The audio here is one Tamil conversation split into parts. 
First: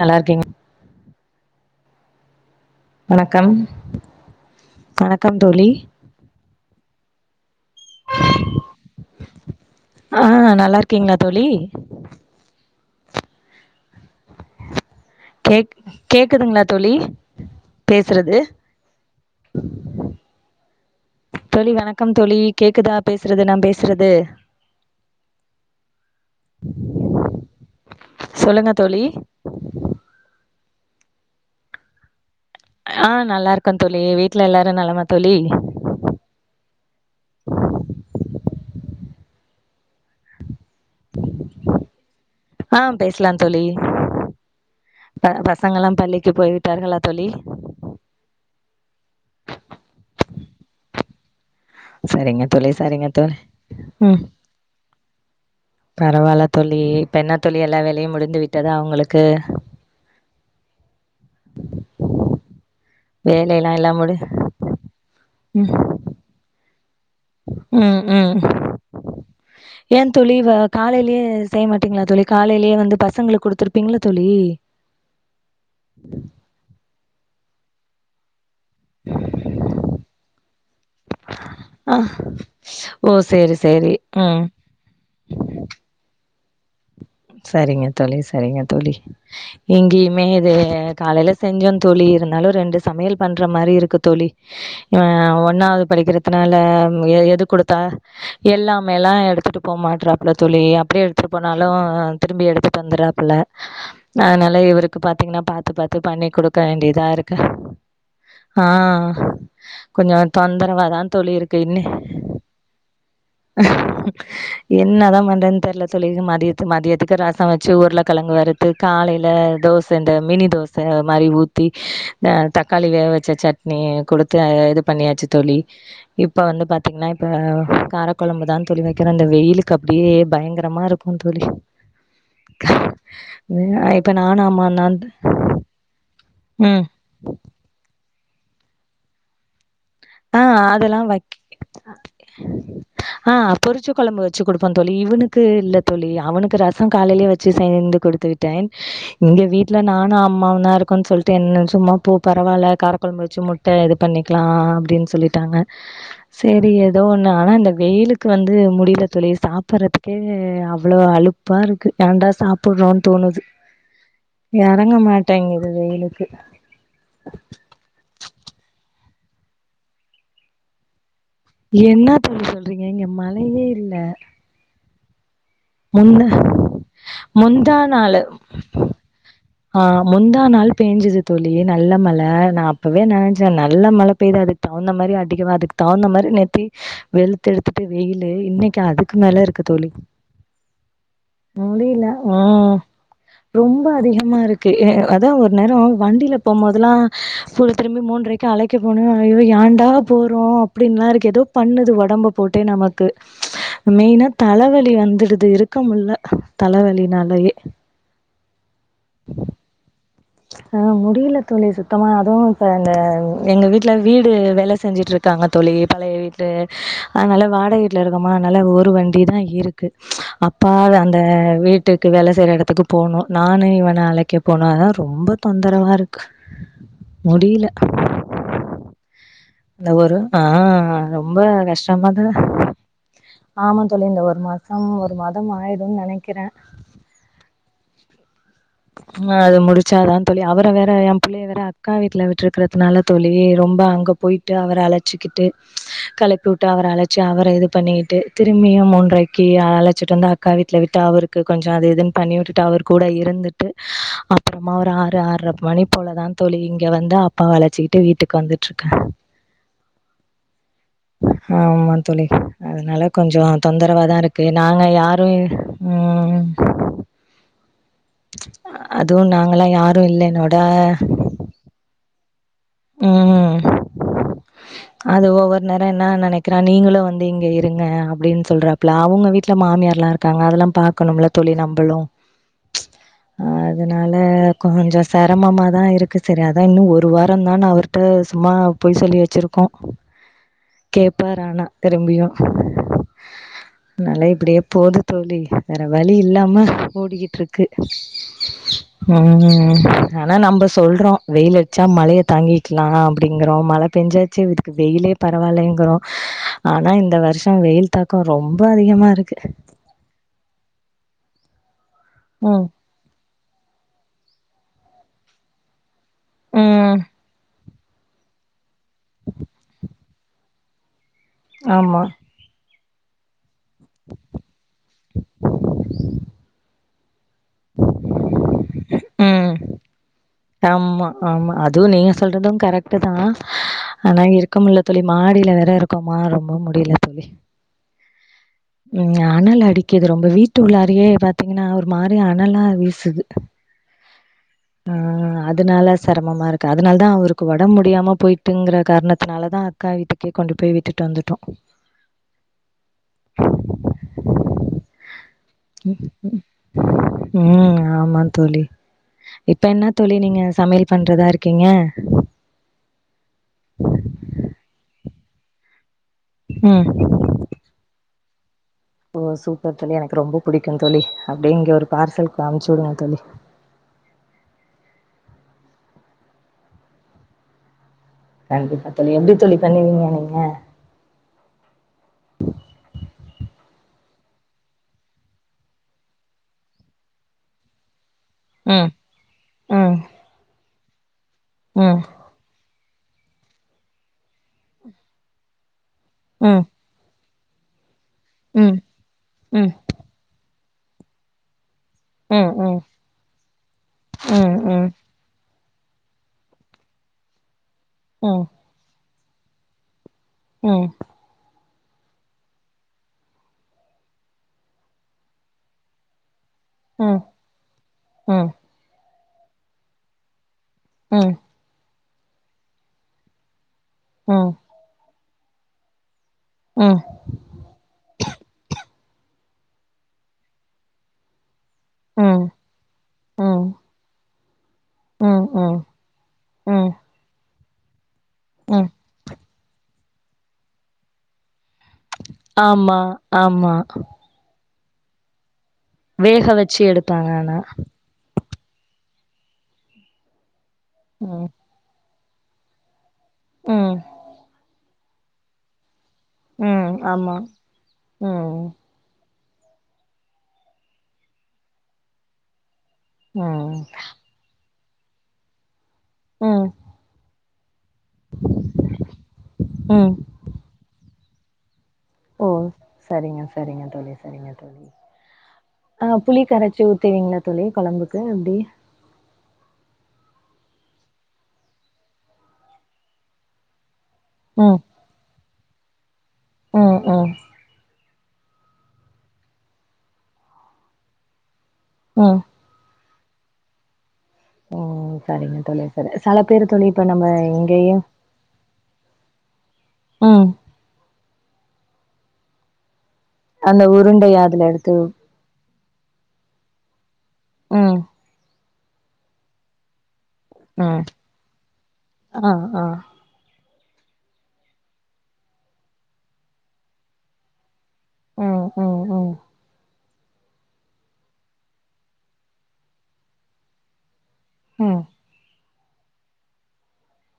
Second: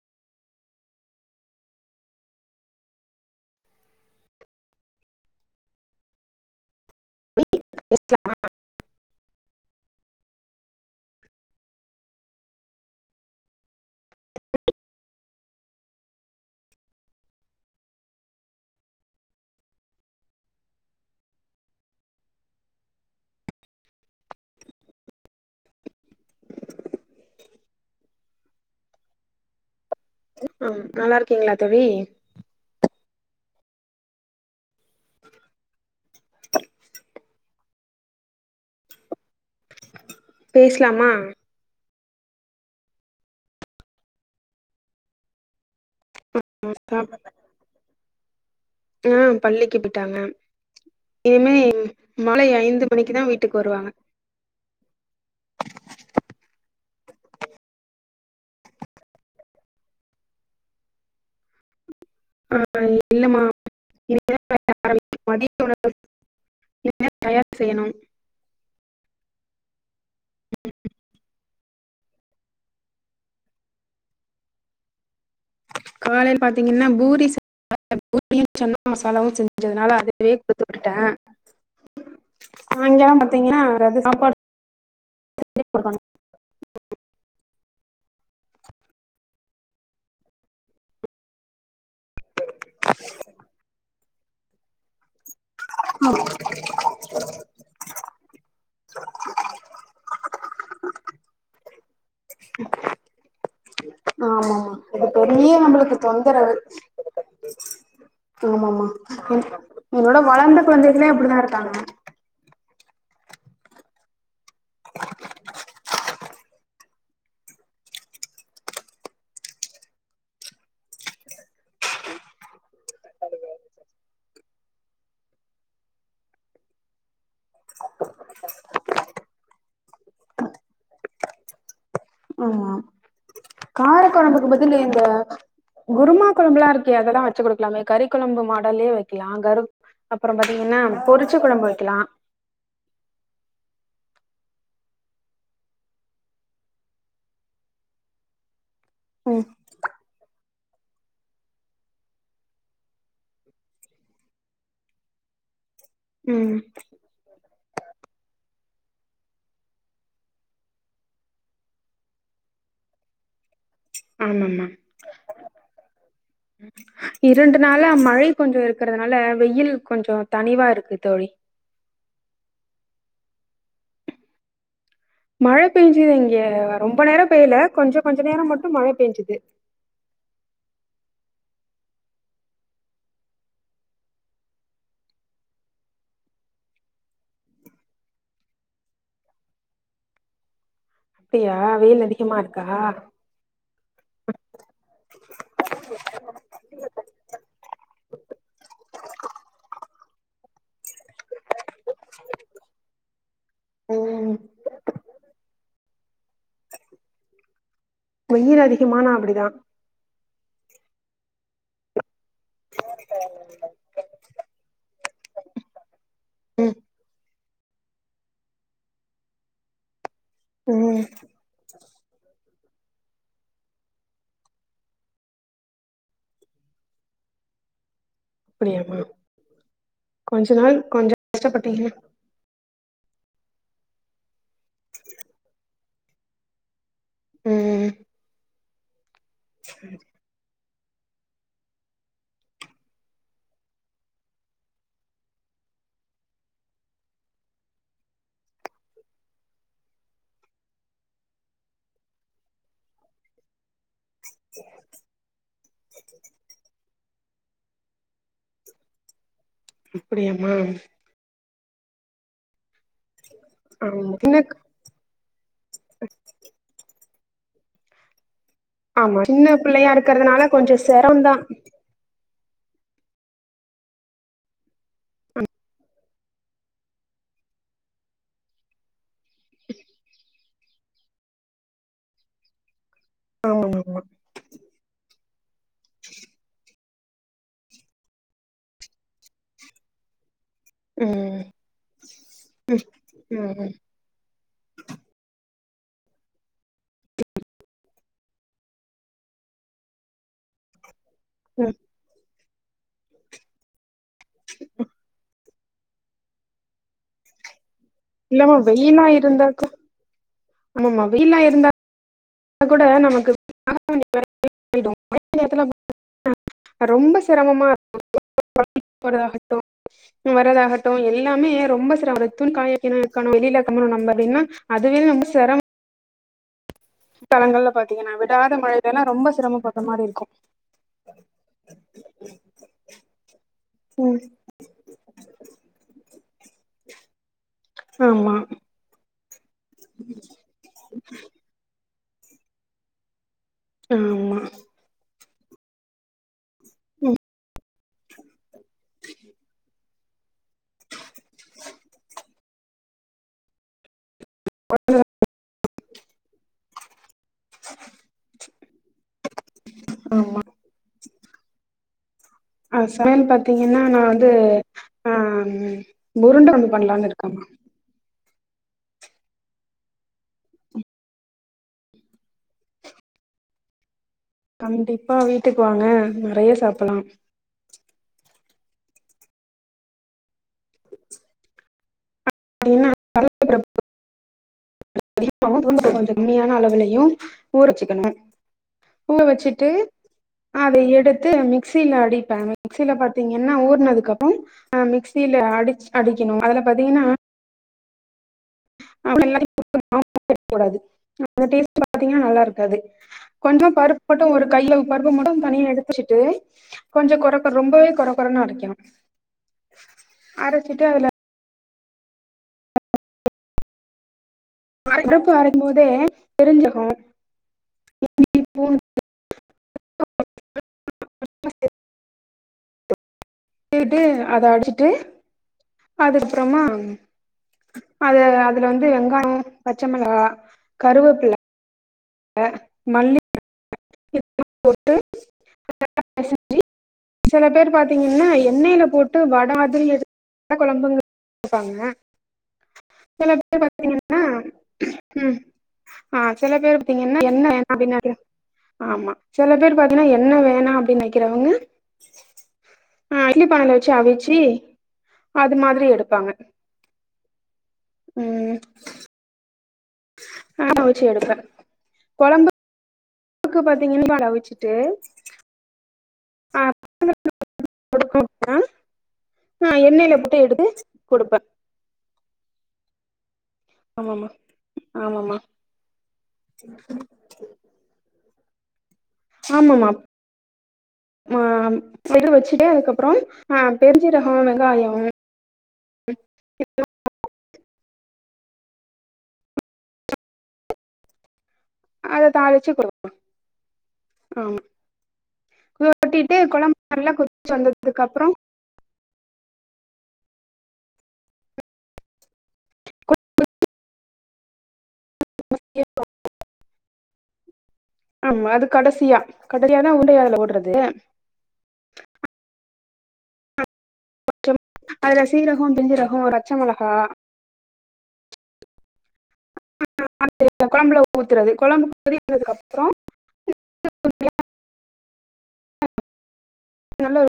நல்லாருக்கீங் வணக்கம் வணக்கம் தோழி. இ பேஸ்லாமா கிங்ளா தோழி [inaudible] கேக் கேக்குதுங்ளா தோழி பேஸ்றது [inaudible] தோழி வணக்கம் தோழி கேக்குதா பேசுறது நா பேசுறது சொல்லுங்க தோழி ம் நல்லா இருக்கீங்களா தோழி அ நல்லா இருக்கோ தோழி வீட்ல எல்லாரு நலமா தோழி பேசலாமா ஆ பேசலா தோழி பச ங்கலா பள்ளிக்கு போய் விட்டார்களா தோழி ம் பள்ளிக்கு போய்ட்டாங்க சரிங்க தோழி சரிங்க தா தோழி வீட்டுக்கு வருவாங்க ம் பரவால்ல தோழி இப்பென்னத்தோழி எல்லா வேலயும் முடிந்து விட்டதா உங்களுக்கு இல்லமா வேல எல்லா எல்லா முடிந் மதிய ம் உணவு தயார் செய்யணு ம் ம் ஏ தோழி காலயிலயே செய்ய மாட்டீங்களா தோழி காலயிலயே வந்து பசங்களுக்கு குடுத்துருப்பீங்கள்ள தோழி காலயில பாத்தீங்கன்னா பூரி செஞ் பூரியும் சன்னா மசாலாவும் செஞ்சதுனால அதுவே குடுத்து விட்டுட்டே அ ஓ சாயங்காலம் சேரி பாத்தீங்கன்னா சேரி அதாவது சாப்பாடு ம் [inaudible] சரிங்க தோழி சரிங்க தோழி இங்கயுமே இது காலையில செஞ்சோ தோழி இருந்தா ரெண்டு சமையல் பண்ற மாரி இருக்கு தோழி ஒன்னாவது படிக்கிறதுனால எது குடுத்தா எல்லாமேல்லா எடுத்துட்டு போ மாட்ராப்புல தோழி அப்டியே எடுத்துட்டு போனாலும் திரும்பி எடுத்துட்டு வந்துறாப்புல ஆமாமா அதனால இவருக்கு இது பாத்தீங்கனா பெரிய பாத்து நம்மளுக்கு பாத்து பண்ணி தொந்தரவு குடுக்க வேண்டியதா ருக்கு அ ஆமாமா என்னோட கொஞ்ச வளர்ந்த தொந்தரவாதா குழந்தைகளே தோழி அப்டிதா இருக்கு இருக்காங்க இன் என்னதா பண்றன்னு தெர்ல தோழி மதியத்து மதியத்து ரசம் வச்சு உருள கிழங்கு வருத்து காலயில தோச இந்த மினி தோச மாரி ஊத்தி தக்காளி வேக வச்ச சட்னி குடுத்து இது பண்ணியாச்சு தோழி இப்ப வந்து பாத்தீங்னா இப்ப காரக்கொழம்பு தா தோழி வைக்கனு இந்த வெயிலுக்கு அப்டியே பயங்கரமா இருக்கும் தோழி அ கார இப்ப நானு கொழம்புக்கு பதில் அம்மாந்தா இந்த குருமா கொழம்புலா ம் இருக்கே அதெல்லா வச்சு குடுக்கலால கறி கொழம்பு மாடலே வைக்கலா அப்புறம் அ பாத்தீங்கன்னா அதெலா பொரிச்ச வக்கி கொழம்பு வைக்கலா அ பொறிச்ச கொழம்பு வச்சு கொடுப்போம் தோழி இவனுக்கு இல்ல தோழி அவனுக்கு ரசம் காலயிலே வச்சு செய்து குடுத்து விட்டேன் இங்க வீட்ல நானு அம் மாமனானருக்கும் சொல்டு என்ன சும்மா போ பரவாயில காரக்கொழம்பு வச்சு முட்ட இது பண்ணிக்கலா சொல்லிட்டாங்க ம் சேரி ஏதோ ஒன்னு ஆனா இந்த வெயிலுக்கு வந்து முட் முடியல தோழி சாப்புறதுக்கே அவ்ளோ அழுப்பா இருக்கு ஏண்டா சாப்புறோன் தோணுது ஆமாமா இறங்க மாட்டேங்குது வெயிலுக்கு இரண்டு நாள மழை கொஞ்ச இருக்குறதுனால வெயில் கொஞ்ச தனிவா இருக்கு தோழி என்ன தோழி சொல்றீங்க இங்க மழயே இல்ல மழ பேஞ்சது முந்தா இங்க ரொம்ப நேர பெய்யல முந்தா கொஞ்ச கொஞ்ச நேர மட்டும் மழ பேஞ்சது அ முந்தா நாள் பேஞ்சது தோழி நல்ல மழ நா அப்பவே நினச்சே நல்ல மழ பெய்து அதுக் முன்ன மாரி அதிகமால் அதுக்கு தகுந்த மாதிரி நேத்தி வெளுத்து எடுத்துட்டு வெயிலு இன்னக்கு அதுக்கு மேல இருக்கு அப்டியா முடியில வெயில் அதிகமா இருக்கா ம் ரொம்ப அதிக மாருக்கு அதா ஒரு நேர வண்டியில போம்போதெல்லா ஸ்கூல் திரும்பி மூன்ரைக்கு அழைக்க போணுமே ஐயோ யாண்டா போறோ அப்படின்ல இருக்கு ஏதோ பண்ணுது ஒடம்பு போட்டே நமக்கு மெயினா ம் தலவலி வந்துடுது இருக்கு தாங்கமுடில தலைவலினாலயே வெயில் அதிகமானா அப்டிதா ஆ முடியல தோழி சுத்தமா எங்க வீட்டுல வீடு வேலை செஞ்சுட்டு இருக்காங்க தோழி பழைய வீட்டு ம் அதனால வாடகைவீட்டுல இருக்கொமா அதனால ஒரு வண்டி தா இருக்கு அப்பா ம் அந்த வீட்டுக்கு வேலை செய்யற இடத் போனோ நானு இவன அலைக்க போனோ அதா ரொம்ப தொந்தரவாருக் முடில அப்படியாமா இந்த ஒரும் ஆ கொஞ்ச நாள் கொஞ்சோ ரொம்ப கஷ்டப்பட்டீங்க கஷ்டமா தா ஆமா தோழி இந்த ஒரு மாசம் ஒரு மாதம் ஆய்டும் நெனைக்றே ம் அது முடிச்சாதா தோழி அவர் இப்ப வேற என் புள்ளய வேற அக்கா வீட்ல விட்ருக்றத்னால தோழி ரொம்ப அங்க போய்ட்டு அவர அலச்சிக்கிட்டு கலப்பிவுட்டு அவர அலச்சு அவர இது பண்ணிட்டு திரும்பியும் மூன்றைக்கி அலச்சிட் வந்து அக்கா வி ட்ல விட்டு அவருக் கொஞ்சோ அது இதுன் பண்ணி விட்டுட்டு அவர் கூட இருந்து டு அப்றமா ஒரு ஆறு ஆறுர மணி போலதான் தோழி இங்க வந்து அப்பா வளச்சிக்கிட்டு வீட்டுக் வந்துட்ருக்க அப்டியாமா ஆமா தோழி அதனால கொஞ்சோ ஆமா தொந்தரவாதா இருக்கு என்ன நாங்க யாரு ம் ஆமா அதுவும் சின்ன நாங்களா பிள்ளையா யாரும் இல்ல இருக்கறதுனால என்னோட கொஞ்சோ செரமந்தா ம் அது ஒவ்வொரு நேர என்ன நனைக்றேன் நீங்களும் வந்து இங்க இருங்க அப்டின் சொல்றாப்ல அவுங்க வீட்ல மாமியார் லாம் இருக்காங்க அதெல்லாம் பாக்கணும்ல தோழி நம்பளும் ஆமாமாமா அதனால கொஞ்சோ சிரமமாதான் இருக்கு சரி அதான் இன்னு ஒரு வார் தன் நான் நா அவர்ட்ட சும்மா பொய் சொல்லி வெச்ருக்கோ கேப்பார் ம் ஆனா திரும்பியு ம் ம் அனால இப்டியேப் போது தோழி வேற வலி இல்லாம ஓடிகிட் இருக்கு ம் ஆனா நம்ம சொல்றோ வெயில் ம் ட்ச்சா மலைய தாங்கிக்லாம் அப்டிங்றோ மல பெஞ்சாச்சி இதுக்கு வெயிலே பர வாலங்றோ ஆனா இந்த வர்ஷம் வெயில் தாக்கோ ரொம்ப அதிகமா இருக்கு ஆம்மா வெயிலா இருந்தா ம் கூட நமக்கு [unintelligible] ம் ரொம்ப சிரம்மமா [unintelligible] போரதாகட்டோ வர்ரதாகட்டோ எல் எல்லாமே ரொம்ப ஆமா சிரமம் துணி காய வெக்கணோ வெளில வெக்கணோ நம்ம அப்டின்னா அதுவே ரொம்ப செரம் தலங்கள்ல பாத்தீங்கன்னா விடாத மழ எல்லாம் ரொம்ப சிரம போட்ற மாரி இருக்கு ஆம்மா ஆமா அதுவும் நீங்க சொல்றதும் கரெட்டு தான் ம் ஆனா இருக்க முடியல தோழி மாடில வேற இருக்கோமா ரொம்ப முடில தோழி ஆமா இங்க அனல் அடிக்கிது ரொம்ப வீட்டு உள்ளாரியே பாத்தீங்ன்னா ஒரு மாரி அனலா வீசுது ம் ஆம்மா ஆ அதனால செரமமா இருக்கு அதனால் தான் அவருக் ஒடம்பு முடியாம போய்ட்டுங்ற காரணத்னால தா அக்கா வீட்டுக் கே கொண்டு போய் விட்டுட் வந்துட்டோ ம் ஆமா தோழி இப்ப என்ன தோழி நீங்க ஆமா சமையல் பண்றதா இருக்கீங்க அ சமையல் பாத்தீங்கன்னா நா வந்து ஆ உருண்டா குழம்பு ம். பண்ணலானு இருக்கோ ஓ சூப்பர் தோழி எனக் ரொம்ப பிடிக்கும் தோழி அப்டியே இங்க ஒரு பார்சல் அமிச்சி விடுங்க தோழி கண்டிப்பா வீட்டுக் வாங்க நெறைய சாப்பிடலா கண்டிப்பா தோழி எப்டி தோழி பண்ணுவீங்க நீங்க [unintelligible] அதிகமாவு உளுந்த பயற கொஞ்சோ கம்மியான அளவுலயு ஊற வெச்சிக்கனோ ம் பூவ வெச்சிட்டு ம் அத எடுத்து மிக்ஸில ம் அடிப்பாங்க மிக்ஸில பாத்தீங்கன்னா ஊர்னதுக்கப்ரோ அ மிக்ஸில அடிச் அடிக்கெணோ அதுல ம் பாத்தீங்கன்னா ம் ம் எல்லாத்தையு கூடாது அந்த டேஸ்ட் ட பாத்தீங்கன்னா ம் நல்லா இருக்காது ம் கொஞ்சோ பருப்பு மட்டு ஒரு ம் கையில ம் பருப்பு மட்டு தனியா எடுத் து வெச்சுட்டு கொஞ்சோ கொற கொற ரொம்பவே கொற கொறனு ம் அரைக்கனோ ம் அரச்சிட்டு அதுல பருப்பு அரைக்கு போதே பிரிஞ்சிக்கோ ம் ம் [unintelligible] ம் கீழிட்டு ம் அத அடிச்சிட்டு அது அப்றமா ம் அது அதுல வந்து வெங்காயம் அ பச்ச மெளகா கருவேப்பில அ ம் மல்லி ம் போட்டு ம் ம் [unintelligible] பெசஞ்சி ம் செல பேரு பாத்தீங்கன்னா எண்ணெயில ம் போட்டு வட மாதிரி எடுத் வத்தகொழம்புங்கு வெப்பாங்க ஆமா செல பேரு ஆமா பாத்தீங்கன்னா ம் ஆ வேக செல பேரு வச்சு பாத்தீங்கன்னா எடுப்பாங்க என்ன ஆனா அப்டீன் நறிய ஆமா செல பேரு பாத்தீங்கன்னா எண்ண வேணா அப்டின்னு ம் நெனைக்கிறவைங்க ஆ இட்லி பானைல வெச்சு ம் அவிச்சு அது மாதிரி எடுக் ப்பாங்க ம் ஆமா ம் ஆமா அவிச்சி எடுப்பே கொழம்பு அதுக்கு ம் பாத்தீங்கன்னா இன் இல்வாங்க அத வெச்சுட்டே ம் கொடுக்கு அ அ எண்ணெயில ம் போட்டு எடுத்து கொடுப்ப ஓ சரிங்க சரிங்க தோழி ஆமாமா சரிங்க தோழி ஆமாமா அதா எப்டி ஆமமாம் மா ம் விட்டுட்டு வெச்சுட்டே அதுக்கப்புறம் அ பெருஞ் சீரகோ ம் வெங்காயோம் ம் ம் அத ம் தாளிச்சு கொடுப்பே ம் சரிங்க தோழி சரி சல பேரு கொழம்பு தோழி இப்ப நல்லா நம்ம கொதிச்சு எங்கயு வந்ததுக்கு அப்புறோ ம் கு அந்த உருண்டைய அதுல எடுத்து ம் ஆமா அதுக் கடசியா கடசியாதா உருண்டைய அதுல போடு உ ஆ ஆ பச்சம் அதுல சீரகோ ஜிஞ்சரகோ பச்ச மொளகா ம் ம் ம் [unintelligible] கொழம்புல ஊத்துறது கொழம்பு கொதிக்கறதுகப்பறோ [unintelligible] ம் நல்ல ஒரு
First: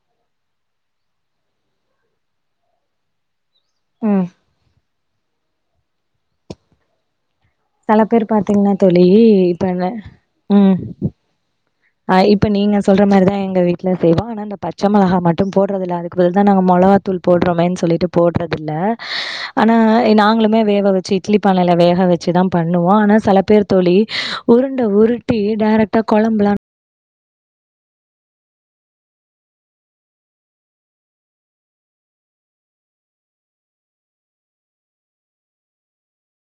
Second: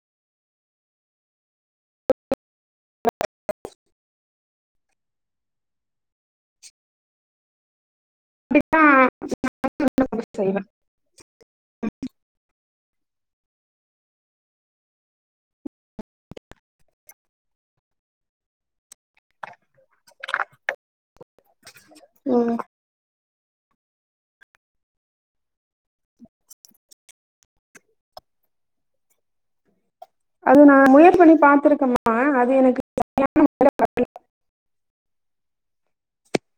[unintelligible] ம் செல பேர் பாத்தீங்ன்னா அப்டித்தா தோழி இப்ப என்ன செய்வே ம் ஆ இப்ப நீங்க சொல்ற மாரிதா எங்க வீட்ல செய்வோ ஆனா இந்த பச்ச மெளகா மட்டோ போடுறதுல்ல அதுக்கு பதில்தா நாங்க மொ மொளகாத்தூள் போடுறோமேன்னு சொல்லிட்டு போடுறதில்ல ஆனா நாங்களுமே வேவ வெச்சு இட்லி பானைல வேக வெச்சுதா ம் பண்ணுவோ ஆனா செல பேர் தோழி உருண்ட உருட்டி டைரக்டா கொழம்புலா அது நா முயற்சி பண்ணி பாத்திருக்கமா அது எனக்கு [unintelligible] [inaudible]